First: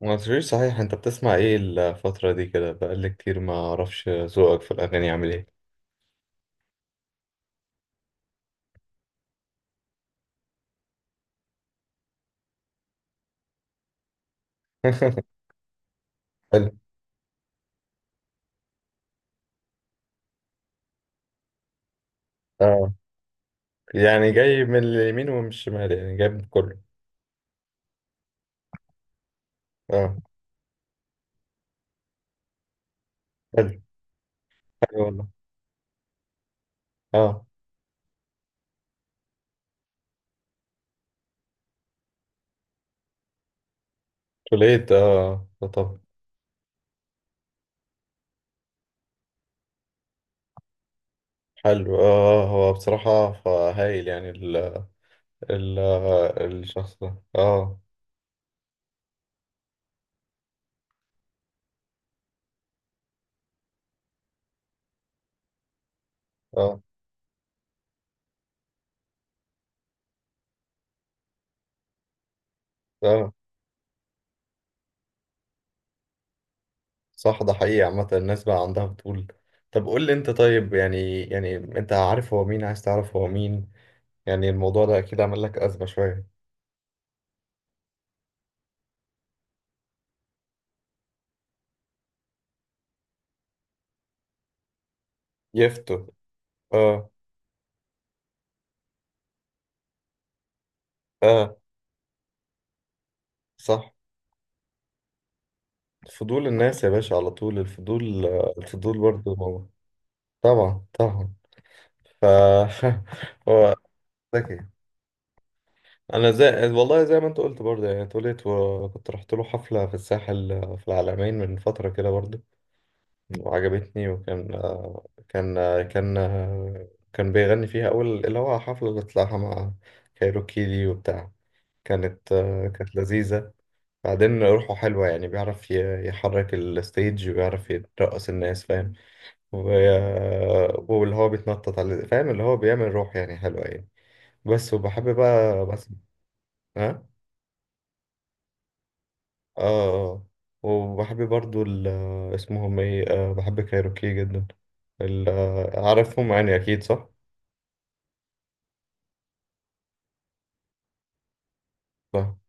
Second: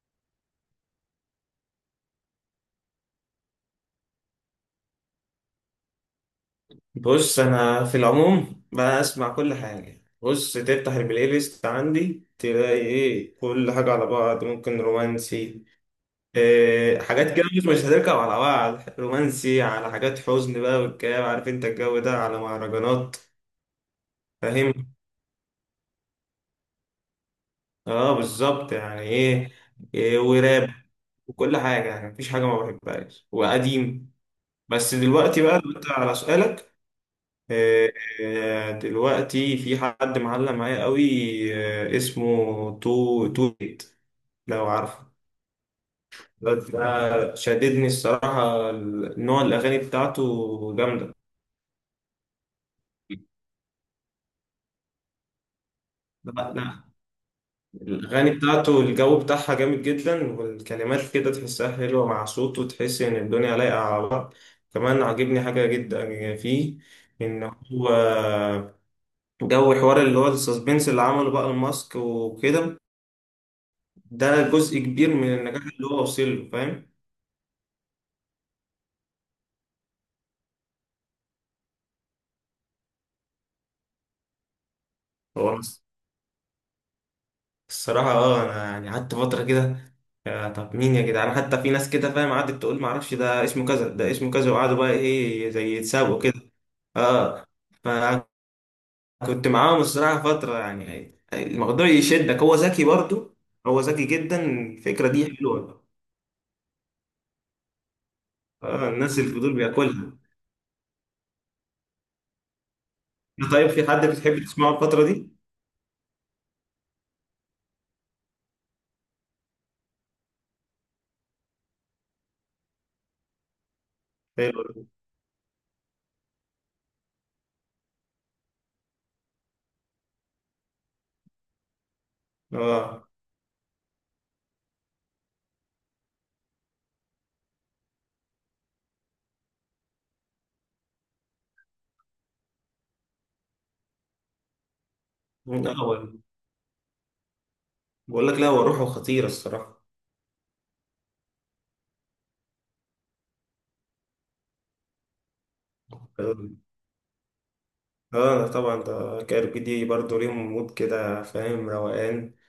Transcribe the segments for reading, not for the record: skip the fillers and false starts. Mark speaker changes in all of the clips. Speaker 1: ما قلتليش صحيح، انت بتسمع ايه الفترة دي؟ كده بقالي كتير ما اعرفش ذوقك في الاغاني عامل ايه.
Speaker 2: بص، انا في العموم بسمع كل حاجه. بص تفتح البلاي ليست عندي، تلاقي ايه؟ كل حاجه على بعض، ممكن رومانسي.
Speaker 1: حلو.
Speaker 2: إيه حاجات كده مش هتركب على بعض، رومانسي على حاجات حزن بقى والكلام، عارف انت الجو ده، على
Speaker 1: اه.
Speaker 2: مهرجانات.
Speaker 1: يعني جاي من
Speaker 2: فاهم.
Speaker 1: اليمين ومن الشمال، يعني جاي من كله.
Speaker 2: اه بالظبط يعني ايه،
Speaker 1: اه.
Speaker 2: إيه وراب. وكل حاجه يعني، مفيش حاجه ما بحبهاش،
Speaker 1: حلو.
Speaker 2: وقديم. بس
Speaker 1: حلو والله.
Speaker 2: دلوقتي، بقى دلوقتي على سؤالك.
Speaker 1: اه.
Speaker 2: آه، آه، دلوقتي في حد معلق معايا قوي. اسمه تو تويت. لو
Speaker 1: توليت،
Speaker 2: عارفه.
Speaker 1: اه، آه، طب.
Speaker 2: الواد ده شددني الصراحة، نوع الأغاني بتاعته جامدة.
Speaker 1: حلو، اه، آه، هو بصراحة هايل، يعني ال ال
Speaker 2: لا،
Speaker 1: آه،
Speaker 2: لا.
Speaker 1: الشخص ده. اه.
Speaker 2: الأغاني بتاعته الجو بتاعها جامد جدا، والكلمات كده تحسها حلوة مع صوته، تحس إن الدنيا لايقة على بعض. كمان عاجبني حاجة جدا فيه،
Speaker 1: اه.
Speaker 2: إن هو جو حوار اللي هو السسبنس اللي عمله بقى الماسك وكده.
Speaker 1: اه.
Speaker 2: ده جزء كبير من النجاح اللي هو وصل له، فاهم.
Speaker 1: صح، ده حقيقي. عامة الناس بقى عندها بتقول. طب قول لي انت، طيب يعني، يعني انت عارف هو مين؟ عايز تعرف هو مين؟ يعني الموضوع ده اكيد عمل
Speaker 2: هو
Speaker 1: لك
Speaker 2: أنا
Speaker 1: ازمة شوية.
Speaker 2: الصراحة انا يعني قعدت فترة كده، يا طب مين يا جدعان؟ حتى في ناس كده فاهم، قعدت تقول معرفش، ده اسمه كذا ده اسمه كذا، وقعدوا بقى ايه، زي
Speaker 1: يفتو.
Speaker 2: يتسابقوا كده.
Speaker 1: اه.
Speaker 2: اه. آه. فكنت معاهم الصراحة فترة، يعني
Speaker 1: اه.
Speaker 2: الموضوع يشدك، هو ذكي برضو. هو
Speaker 1: صح.
Speaker 2: ذكي جدا، الفكرة دي حلوة.
Speaker 1: فضول الناس يا باشا، على طول الفضول، آه،
Speaker 2: اه،
Speaker 1: الفضول
Speaker 2: الناس
Speaker 1: برضه
Speaker 2: الفضول
Speaker 1: موجود.
Speaker 2: بياكلها.
Speaker 1: طبعا طبعا. ف
Speaker 2: طيب
Speaker 1: هو
Speaker 2: في حد بتحب
Speaker 1: ذكي.
Speaker 2: تسمعه الفترة دي؟
Speaker 1: انا زي، والله زي ما انت قلت برضه، يعني اتولدت وكنت رحت له حفلة في الساحل، آه، في العلمين من فترة كده برضه. وعجبتني وكان
Speaker 2: حلو.
Speaker 1: آه، كان آه، كان آه، كان بيغني فيها اول، اللي هو حفلة اللي طلعها مع كايروكي دي وبتاع. كانت
Speaker 2: اه،
Speaker 1: لذيذة. بعدين روحه حلوة، يعني بيعرف يحرك الستيج وبيعرف يرقص الناس، فاهم؟ و- واللي هو بيتنطط على، فاهم؟ اللي هو بيعمل روح يعني حلوة يعني. بس وبحب بقى.
Speaker 2: من
Speaker 1: بس.
Speaker 2: الأول
Speaker 1: ها.
Speaker 2: بقول لك، لا هو روحه خطيرة الصراحة.
Speaker 1: اه. اه. وبحب برضو اسمهم ايه، آه، بحب كايروكي جدا. عارفهم يعني اكيد، صح؟
Speaker 2: اه طبعا، ده كايروكي دي برضه ليهم مود كده فاهم، روقان.
Speaker 1: صح.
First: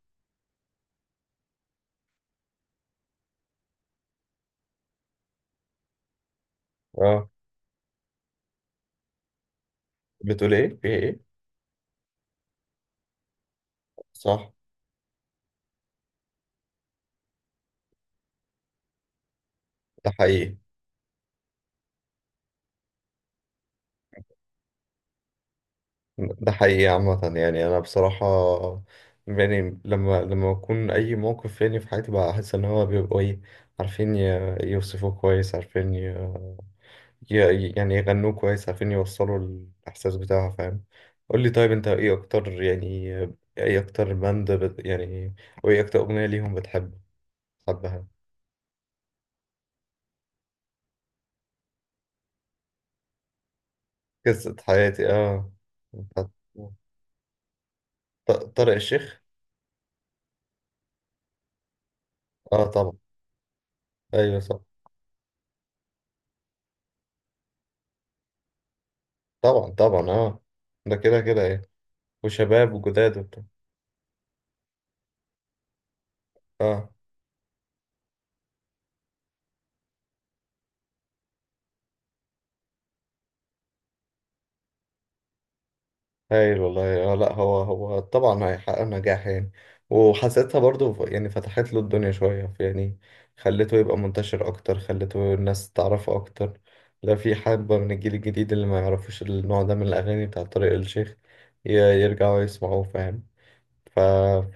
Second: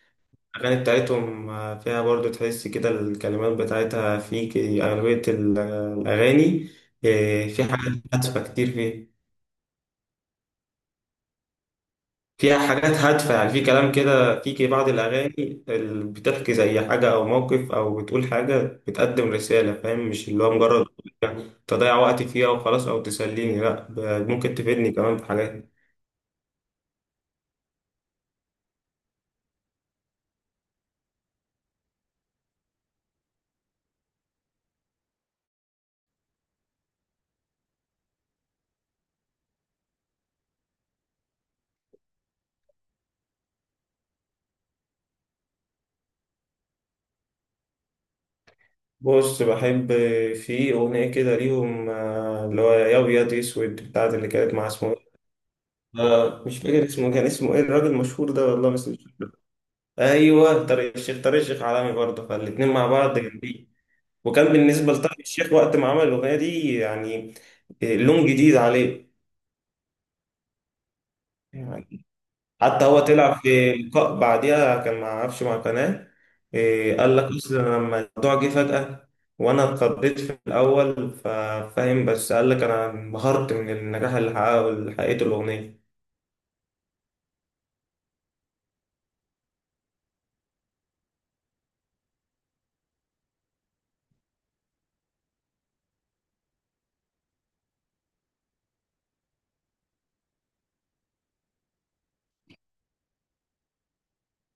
Speaker 2: الأغاني بتاعتهم فيها برضه تحس كده، الكلمات بتاعتها في أغلبية الأغاني.
Speaker 1: اه.
Speaker 2: في حاجات هادفة كتير فيه.
Speaker 1: بتقول ايه؟ في ايه؟
Speaker 2: فيها حاجات هادفة يعني، في كلام كده،
Speaker 1: صح،
Speaker 2: في بعض الأغاني اللي بتحكي زي حاجة أو موقف أو بتقول حاجة، بتقدم رسالة فاهم،
Speaker 1: ده
Speaker 2: مش اللي هو
Speaker 1: حقيقي.
Speaker 2: مجرد تضيع وقتي فيها وخلاص، أو تسليني لأ، ممكن تفيدني كمان في حاجات.
Speaker 1: ده حقيقي. عامة يعني أنا بصراحة، يعني لما بكون أي موقف يعني في حياتي، بحس إن هو بيبقوا إيه، عارفين يوصفوه كويس، عارفين يعني يغنوه كويس، عارفين يوصلوا الإحساس بتاعها، فاهم؟ قول لي طيب، أنت إيه أكتر يعني، إيه أكتر يعني وإيه أكتر أغنية ليهم بتحبها؟
Speaker 2: بص، بحب في أغنية كده ليهم اللي هو يا أبيض يا أسود، بتاعت اللي كانت
Speaker 1: قصة
Speaker 2: مع، اسمه
Speaker 1: حياتي،
Speaker 2: إيه؟
Speaker 1: آه. بتاعت.
Speaker 2: مش فاكر اسمه، كان اسمه إيه الراجل المشهور ده والله،
Speaker 1: طارق
Speaker 2: بس مش
Speaker 1: الشيخ.
Speaker 2: فاكر. أيوه طارق الشيخ، طارق الشيخ عالمي برضه،
Speaker 1: آه
Speaker 2: فالاتنين مع
Speaker 1: طبعا.
Speaker 2: بعض جامدين.
Speaker 1: أيوه
Speaker 2: وكان
Speaker 1: صح.
Speaker 2: بالنسبة لطارق الشيخ، وقت ما عمل الأغنية دي يعني لون جديد عليه.
Speaker 1: طبعا طبعا، آه. ده كده كده يعني.
Speaker 2: يعني.
Speaker 1: وشباب
Speaker 2: حتى هو
Speaker 1: وجداد
Speaker 2: طلع
Speaker 1: وبتاع.
Speaker 2: في لقاء بعديها، كان مع عفش مع قناة
Speaker 1: اه.
Speaker 2: قال لك أصل أنا لما الموضوع جه فجأة وأنا اتخضيت في الأول ففاهم، بس قال لك أنا انبهرت من النجاح اللي حققته الأغنية.
Speaker 1: هايل والله. اه. لا، هو طبعا هيحقق نجاح يعني. وحسيتها برضو، يعني فتحت له الدنيا شوية يعني، خلته يبقى منتشر أكتر، خلته الناس تعرفه أكتر. لا، في حبة من الجيل الجديد اللي ما يعرفوش النوع ده من الأغاني بتاع طارق الشيخ، يرجعوا يسمعوه، فاهم؟ ف...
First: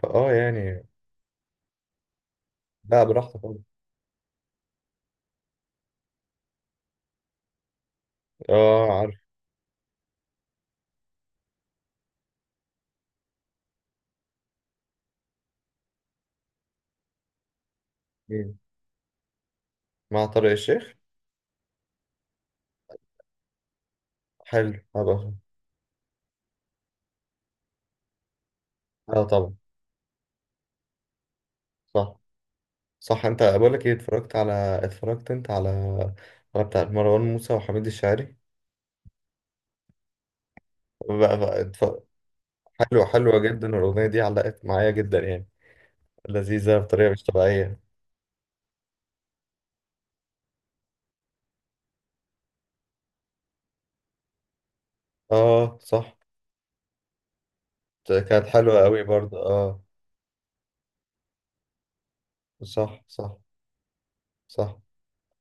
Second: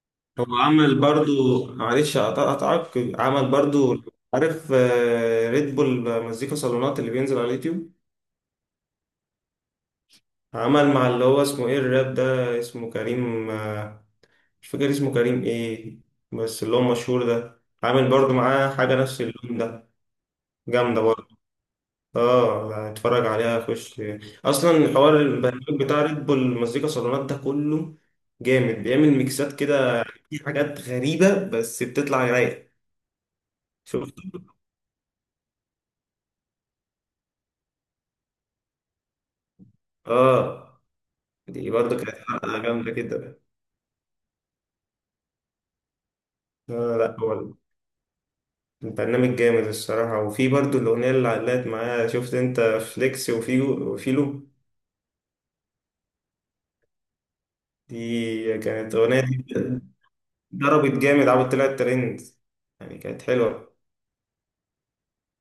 Speaker 1: فآه
Speaker 2: هو
Speaker 1: يعني.
Speaker 2: عمل برضو معلش أقطعك.
Speaker 1: لا براحته
Speaker 2: عمل
Speaker 1: طبعا.
Speaker 2: برضو، عارف ريد بول مزيكا صالونات اللي بينزل على اليوتيوب؟
Speaker 1: اه عارف.
Speaker 2: عمل مع اللي هو اسمه إيه، الراب ده اسمه كريم مش فاكر اسمه كريم ايه، بس اللي هو مشهور ده، عامل برضو
Speaker 1: مين؟
Speaker 2: معاه حاجة نفس اللون ده.
Speaker 1: مع طارق الشيخ؟
Speaker 2: جامدة برضو. اه اتفرج عليها، خش.
Speaker 1: حلو
Speaker 2: اصلا حوار
Speaker 1: هبقى.
Speaker 2: البرنامج بتاع ريد بول مزيكا صالونات ده كله جامد، بيعمل
Speaker 1: اه
Speaker 2: ميكسات
Speaker 1: طبعا.
Speaker 2: كده، في حاجات غريبة بس
Speaker 1: صح.
Speaker 2: بتطلع رايقة.
Speaker 1: صح. انت بقول لك ايه،
Speaker 2: شفت؟
Speaker 1: اتفرجت على، اتفرجت انت على، على بتاع مروان موسى وحميد الشاعري
Speaker 2: اه،
Speaker 1: بقى
Speaker 2: دي
Speaker 1: اتف...
Speaker 2: برضو كانت حلقة جامدة
Speaker 1: حلوة، حلوة
Speaker 2: كده.
Speaker 1: جدا. الأغنية دي علقت معايا جدا يعني، لذيذة بطريقة
Speaker 2: لا
Speaker 1: مش
Speaker 2: هو
Speaker 1: طبيعية.
Speaker 2: البرنامج جامد الصراحة، وفي برضو الأغنية اللي علقت معايا، شفت أنت فليكس وفيو وفيلو؟
Speaker 1: اه صح. كانت
Speaker 2: دي
Speaker 1: حلوة
Speaker 2: كانت
Speaker 1: قوي
Speaker 2: أغنية
Speaker 1: برضه، اه.
Speaker 2: ضربت جامد، عاوز طلعت ترند، يعني
Speaker 1: صح
Speaker 2: كانت
Speaker 1: صح.
Speaker 2: حلوة.
Speaker 1: صح.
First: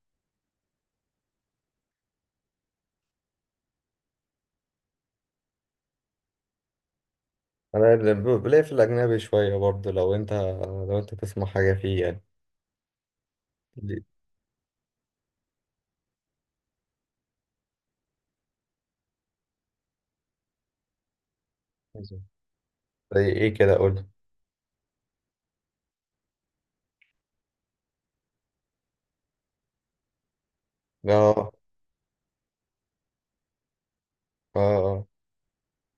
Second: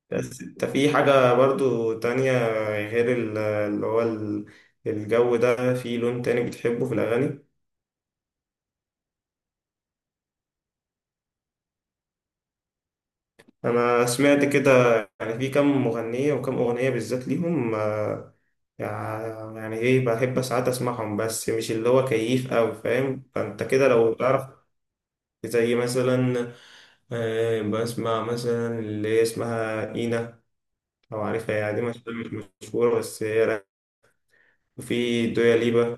Speaker 2: بس انت في حاجة برضو تانية، غير الجو ده، في لون تاني بتحبه في الأغاني؟
Speaker 1: انا اللي بلاقي في الأجنبي شوية برضه، لو انت، لو انت تسمع حاجة فيه يعني.
Speaker 2: أنا
Speaker 1: ليه؟
Speaker 2: سمعت كده، يعني في كم مغنية وكم أغنية بالذات ليهم يعني إيه، بحب ساعات أسمعهم بس مش اللي هو
Speaker 1: زي
Speaker 2: كيف أوي فاهم،
Speaker 1: ايه
Speaker 2: فأنت
Speaker 1: كده،
Speaker 2: كده
Speaker 1: قول.
Speaker 2: لو تعرف. زي مثلا بسمع مثلا اللي هي اسمها إينا، لو
Speaker 1: اه.
Speaker 2: عارفها، يعني دي مش مشهورة بس هي.
Speaker 1: اه. اه.
Speaker 2: وفي دويا ليبا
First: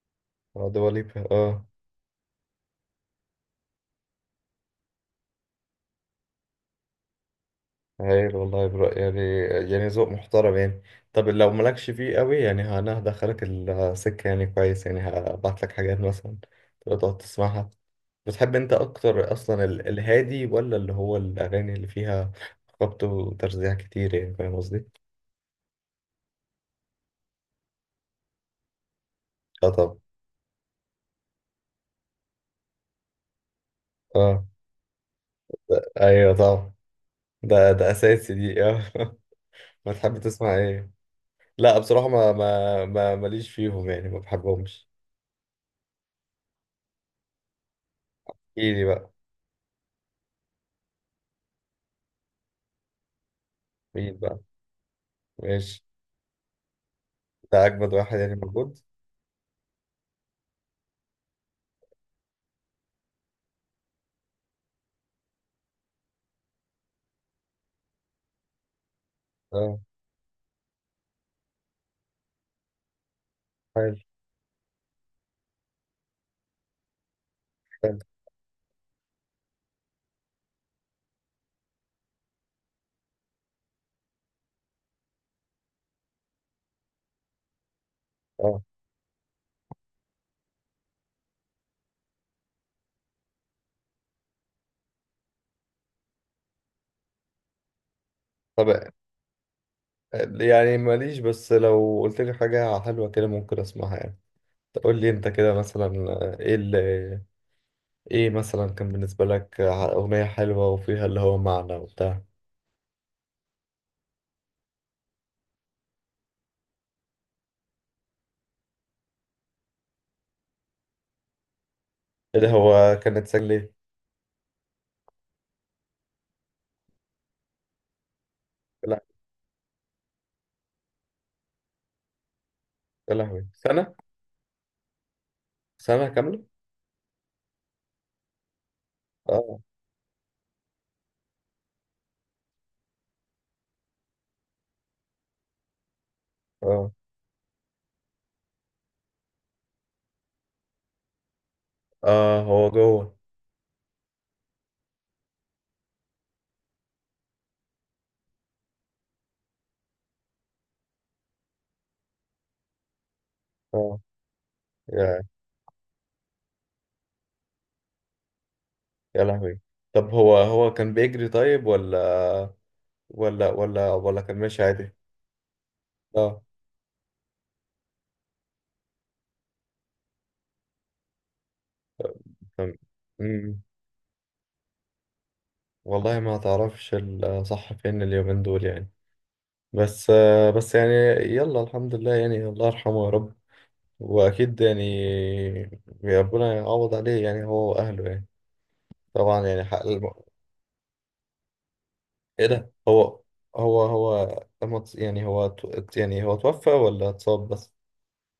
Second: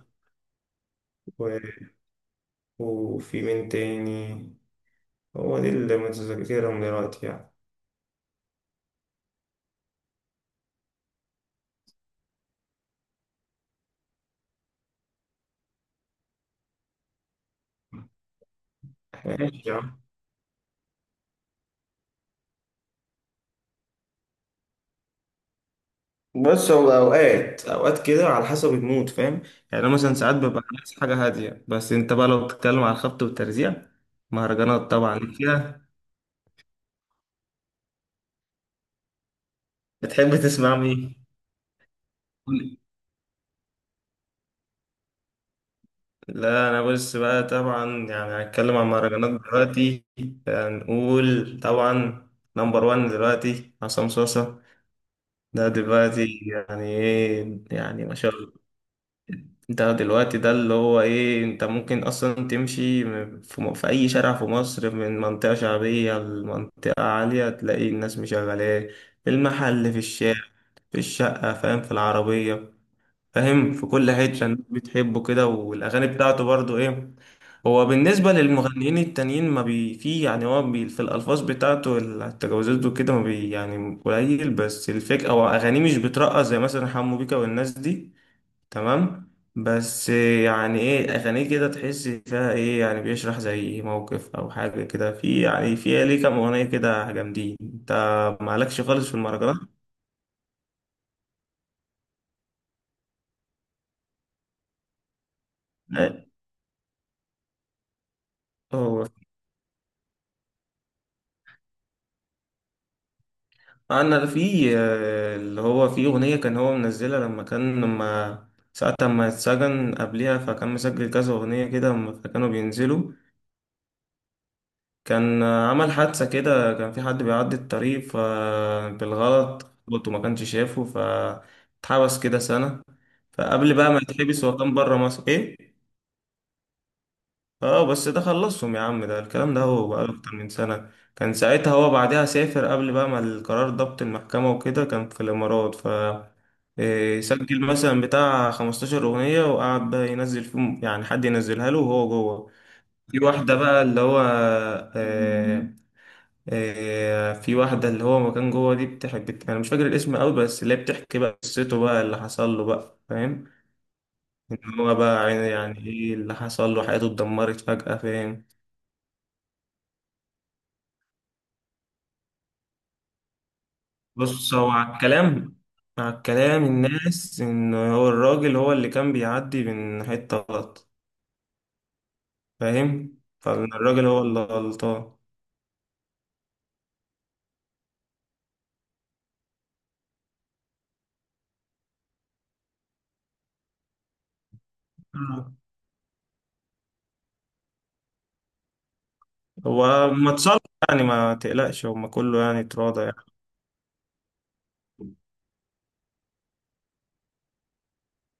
Speaker 1: آه، دواليبا،
Speaker 2: و...
Speaker 1: اه.
Speaker 2: وفي مين تاني، هو دي اللي متذكرهم دلوقتي يعني.
Speaker 1: هايل والله، برو يعني، يعني ذوق محترم يعني. طب لو مالكش فيه قوي يعني، انا هدخلك السكة يعني كويس، يعني هبعت لك حاجات مثلا تبقى تقعد تسمعها. بتحب انت اكتر
Speaker 2: ماشي
Speaker 1: اصلا
Speaker 2: يا عم.
Speaker 1: الهادي، ولا اللي هو الاغاني اللي فيها خبط وترزيع كتير، يعني فاهم قصدي؟
Speaker 2: بص، هو اوقات اوقات كده، على حسب المود فاهم.
Speaker 1: اه
Speaker 2: يعني انا
Speaker 1: طبعا.
Speaker 2: مثلا ساعات ببقى عايز حاجه هاديه، بس انت بقى لو بتتكلم على الخبط والترزيع،
Speaker 1: اه.
Speaker 2: مهرجانات طبعا ليك فيها.
Speaker 1: ايوه طبعا، ده اساسي دي، اه. بتحب
Speaker 2: بتحب
Speaker 1: تسمع
Speaker 2: تسمع
Speaker 1: ايه؟
Speaker 2: مين؟
Speaker 1: لا بصراحة، ما
Speaker 2: قول.
Speaker 1: ما ما ماليش فيهم يعني، ما بحبهمش.
Speaker 2: لا انا بص بقى طبعا، يعني هنتكلم
Speaker 1: ايه
Speaker 2: عن
Speaker 1: بقى؟
Speaker 2: مهرجانات دلوقتي، هنقول طبعا نمبر وان دلوقتي عصام
Speaker 1: مين بقى؟
Speaker 2: صاصا. ده
Speaker 1: ماشي.
Speaker 2: دلوقتي يعني ايه
Speaker 1: ده اجمد
Speaker 2: يعني، ما
Speaker 1: واحد
Speaker 2: شاء
Speaker 1: يعني
Speaker 2: الله.
Speaker 1: موجود.
Speaker 2: ده دلوقتي، ده اللي هو ايه، انت ممكن اصلا تمشي في اي شارع في مصر، من منطقة شعبية لمنطقة عالية، تلاقي الناس مشغلاه، في
Speaker 1: آه.
Speaker 2: المحل، في الشارع، في الشقة فاهم، في العربية فاهم، في
Speaker 1: عارف.
Speaker 2: كل حتة، الناس بتحبه كده، والاغاني بتاعته برضو ايه، هو
Speaker 1: حلو.
Speaker 2: بالنسبة للمغنيين التانيين ما بي في يعني، هو بي في الألفاظ بتاعته، التجاوزات وكده ما بي يعني قليل، بس الفكرة أو أغانيه مش بترقص زي مثلا حمو بيكا والناس دي.
Speaker 1: اه.
Speaker 2: تمام، بس يعني إيه، أغانيه كده تحس فيها إيه، يعني بيشرح زي موقف أو حاجة كده، في يعني في ليه كام أغنية كده جامدين. أنت
Speaker 1: طب
Speaker 2: مالكش خالص في المهرجانات؟
Speaker 1: يعني ماليش، بس لو قلت لي حاجة حلوة كده ممكن اسمعها يعني. تقول لي انت كده مثلا، ايه اللي، ايه مثلا كان
Speaker 2: هو
Speaker 1: بالنسبة لك اغنية حلوة وفيها اللي هو معنى وبتاع.
Speaker 2: انا في اللي هو في اغنيه كان هو منزلها، لما ساعة ما اتسجن قبليها، فكان مسجل كذا اغنيه كده، لما
Speaker 1: ايه
Speaker 2: كانوا
Speaker 1: ده، هو
Speaker 2: بينزلوا.
Speaker 1: كانت سجلة؟
Speaker 2: كان عمل حادثه كده، كان في حد بيعدي الطريق
Speaker 1: لا.
Speaker 2: فبالغلط، خبطه وما كانش شافه، فاتحبس كده سنه.
Speaker 1: يا لهوي،
Speaker 2: فقبل بقى
Speaker 1: سنة؟
Speaker 2: ما يتحبس، هو كان بره مصر ايه،
Speaker 1: سنة كاملة.
Speaker 2: اه بس ده خلصهم يا عم، ده الكلام
Speaker 1: اه.
Speaker 2: ده هو بقاله اكتر من سنة. كان ساعتها هو بعدها سافر، قبل بقى ما القرار ضبط المحكمة وكده، كان في الامارات.
Speaker 1: اه.
Speaker 2: سجل مثلا بتاع 15 اغنية، وقعد بقى ينزل فيهم، يعني حد ينزلها له وهو
Speaker 1: اه،
Speaker 2: جوه.
Speaker 1: هو جوه.
Speaker 2: في واحدة بقى اللي هو آه في واحدة اللي هو ما كان جوه، دي بتحب، انا مش فاكر الاسم قوي، بس اللي هي بتحكي بقى قصته بقى، اللي حصل له بقى فاهم،
Speaker 1: اه.
Speaker 2: ان هو
Speaker 1: يا
Speaker 2: بقى يعني ايه اللي حصل له، حياته اتدمرت فجأة فاهم.
Speaker 1: يا لهوي. طب هو، هو كان بيجري طيب، ولا ولا كان
Speaker 2: بص،
Speaker 1: ماشي
Speaker 2: هو
Speaker 1: عادي؟
Speaker 2: على الكلام على
Speaker 1: اه
Speaker 2: الكلام الناس، ان هو الراجل هو اللي كان بيعدي من حتة غلط
Speaker 1: تمام.
Speaker 2: فاهم،
Speaker 1: امم.
Speaker 2: فالراجل هو اللي غلطان.
Speaker 1: والله ما تعرفش الصح فين اليومين دول يعني، بس آه، بس يعني يلا الحمد لله يعني، الله يرحمه يا رب، واكيد يعني
Speaker 2: آه.
Speaker 1: ربنا يعوض عليه يعني، هو واهله يعني. طبعا يعني حق
Speaker 2: هو
Speaker 1: الم...
Speaker 2: ما اتصل، يعني ما تقلقش، هما كله
Speaker 1: ايه
Speaker 2: يعني
Speaker 1: ده،
Speaker 2: اتراضى يعني.
Speaker 1: هو هو هو لما يعني هو يعني هو توفى ولا اتصاب بس؟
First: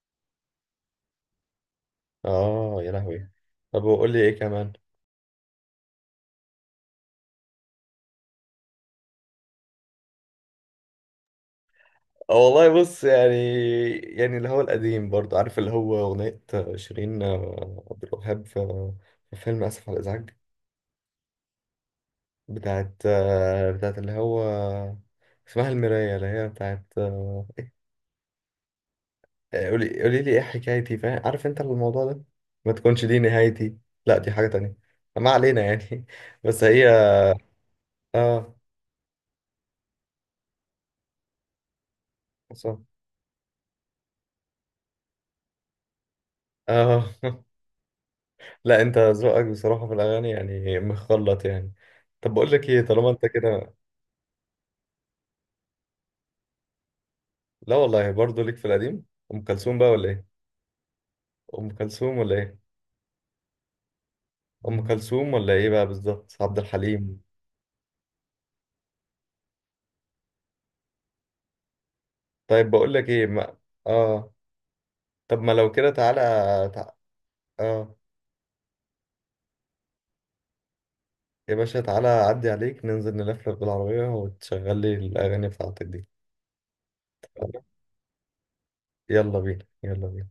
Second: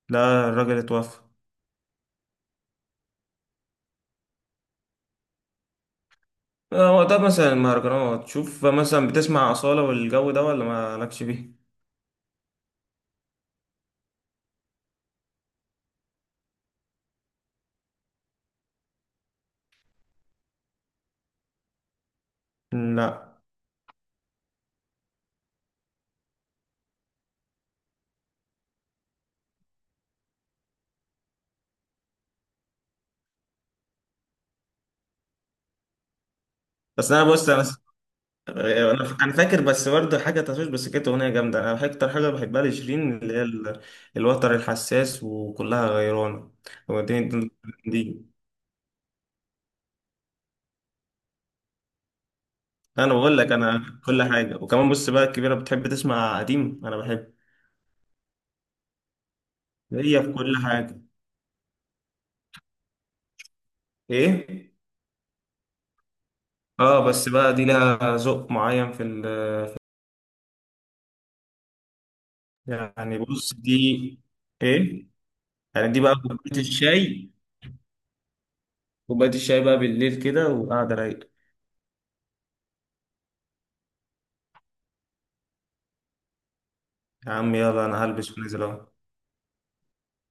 Speaker 2: لا، الراجل اتوفى.
Speaker 1: اه يا لهوي. طب وقول لي ايه كمان.
Speaker 2: هو ده مثلا المهرجانات، شوف مثلا، بتسمع أصالة والجو ده ولا ما لكش بيه؟
Speaker 1: اه والله بص يعني، يعني اللي هو القديم برضه، عارف اللي هو اغنية شيرين، آه، عبد الوهاب في، في فيلم اسف على الازعاج، بتاعت
Speaker 2: لا
Speaker 1: آه، بتاعت اللي هو اسمها المراية، اللي هي بتاعت آه، قولي، قولي لي ايه حكايتي، فاهم، عارف انت الموضوع ده؟ ما تكونش دي نهايتي. لا دي حاجة تانية، ما علينا يعني. بس هي،
Speaker 2: بس انا، بص
Speaker 1: اه.
Speaker 2: أنا فاكر، بس برضه حاجه تشوش، بس كانت اغنيه جامده، انا اكتر حاجه بحبها
Speaker 1: صح.
Speaker 2: لشيرين اللي هي الوتر الحساس، وكلها غيرانه.
Speaker 1: اه.
Speaker 2: ودي دي, دي. دي.
Speaker 1: لا انت ذوقك بصراحة في الاغاني يعني مخلط يعني. طب بقول لك ايه، طالما
Speaker 2: انا
Speaker 1: انت
Speaker 2: بقول لك،
Speaker 1: كده.
Speaker 2: انا كل حاجه، وكمان بص بقى الكبيره بتحب تسمع قديم، انا بحب.
Speaker 1: لا والله برضه ليك في القديم. ام كلثوم بقى ولا
Speaker 2: هي
Speaker 1: ايه؟
Speaker 2: في كل حاجه.
Speaker 1: ام كلثوم ولا ايه؟
Speaker 2: ايه.
Speaker 1: ام كلثوم ولا ايه بقى بالظبط؟ عبد
Speaker 2: اه
Speaker 1: الحليم.
Speaker 2: بس بقى دي لها ذوق معين في
Speaker 1: طيب بقول لك
Speaker 2: يعني،
Speaker 1: ايه
Speaker 2: بص
Speaker 1: ما...
Speaker 2: دي،
Speaker 1: اه.
Speaker 2: ايه،
Speaker 1: طب ما لو
Speaker 2: يعني
Speaker 1: كده
Speaker 2: دي بقى
Speaker 1: تعالى،
Speaker 2: كوبايه
Speaker 1: تع...
Speaker 2: الشاي.
Speaker 1: اه،
Speaker 2: كوبايه الشاي بقى بالليل كده وقاعده رايقه.
Speaker 1: يا باشا تعالى أعدي عليك، ننزل نلفلف بالعربية وتشغل لي الأغاني بتاعتك دي.
Speaker 2: يا عم يلا، انا هلبس ونزل اهو.
Speaker 1: يلا بينا، يلا بينا.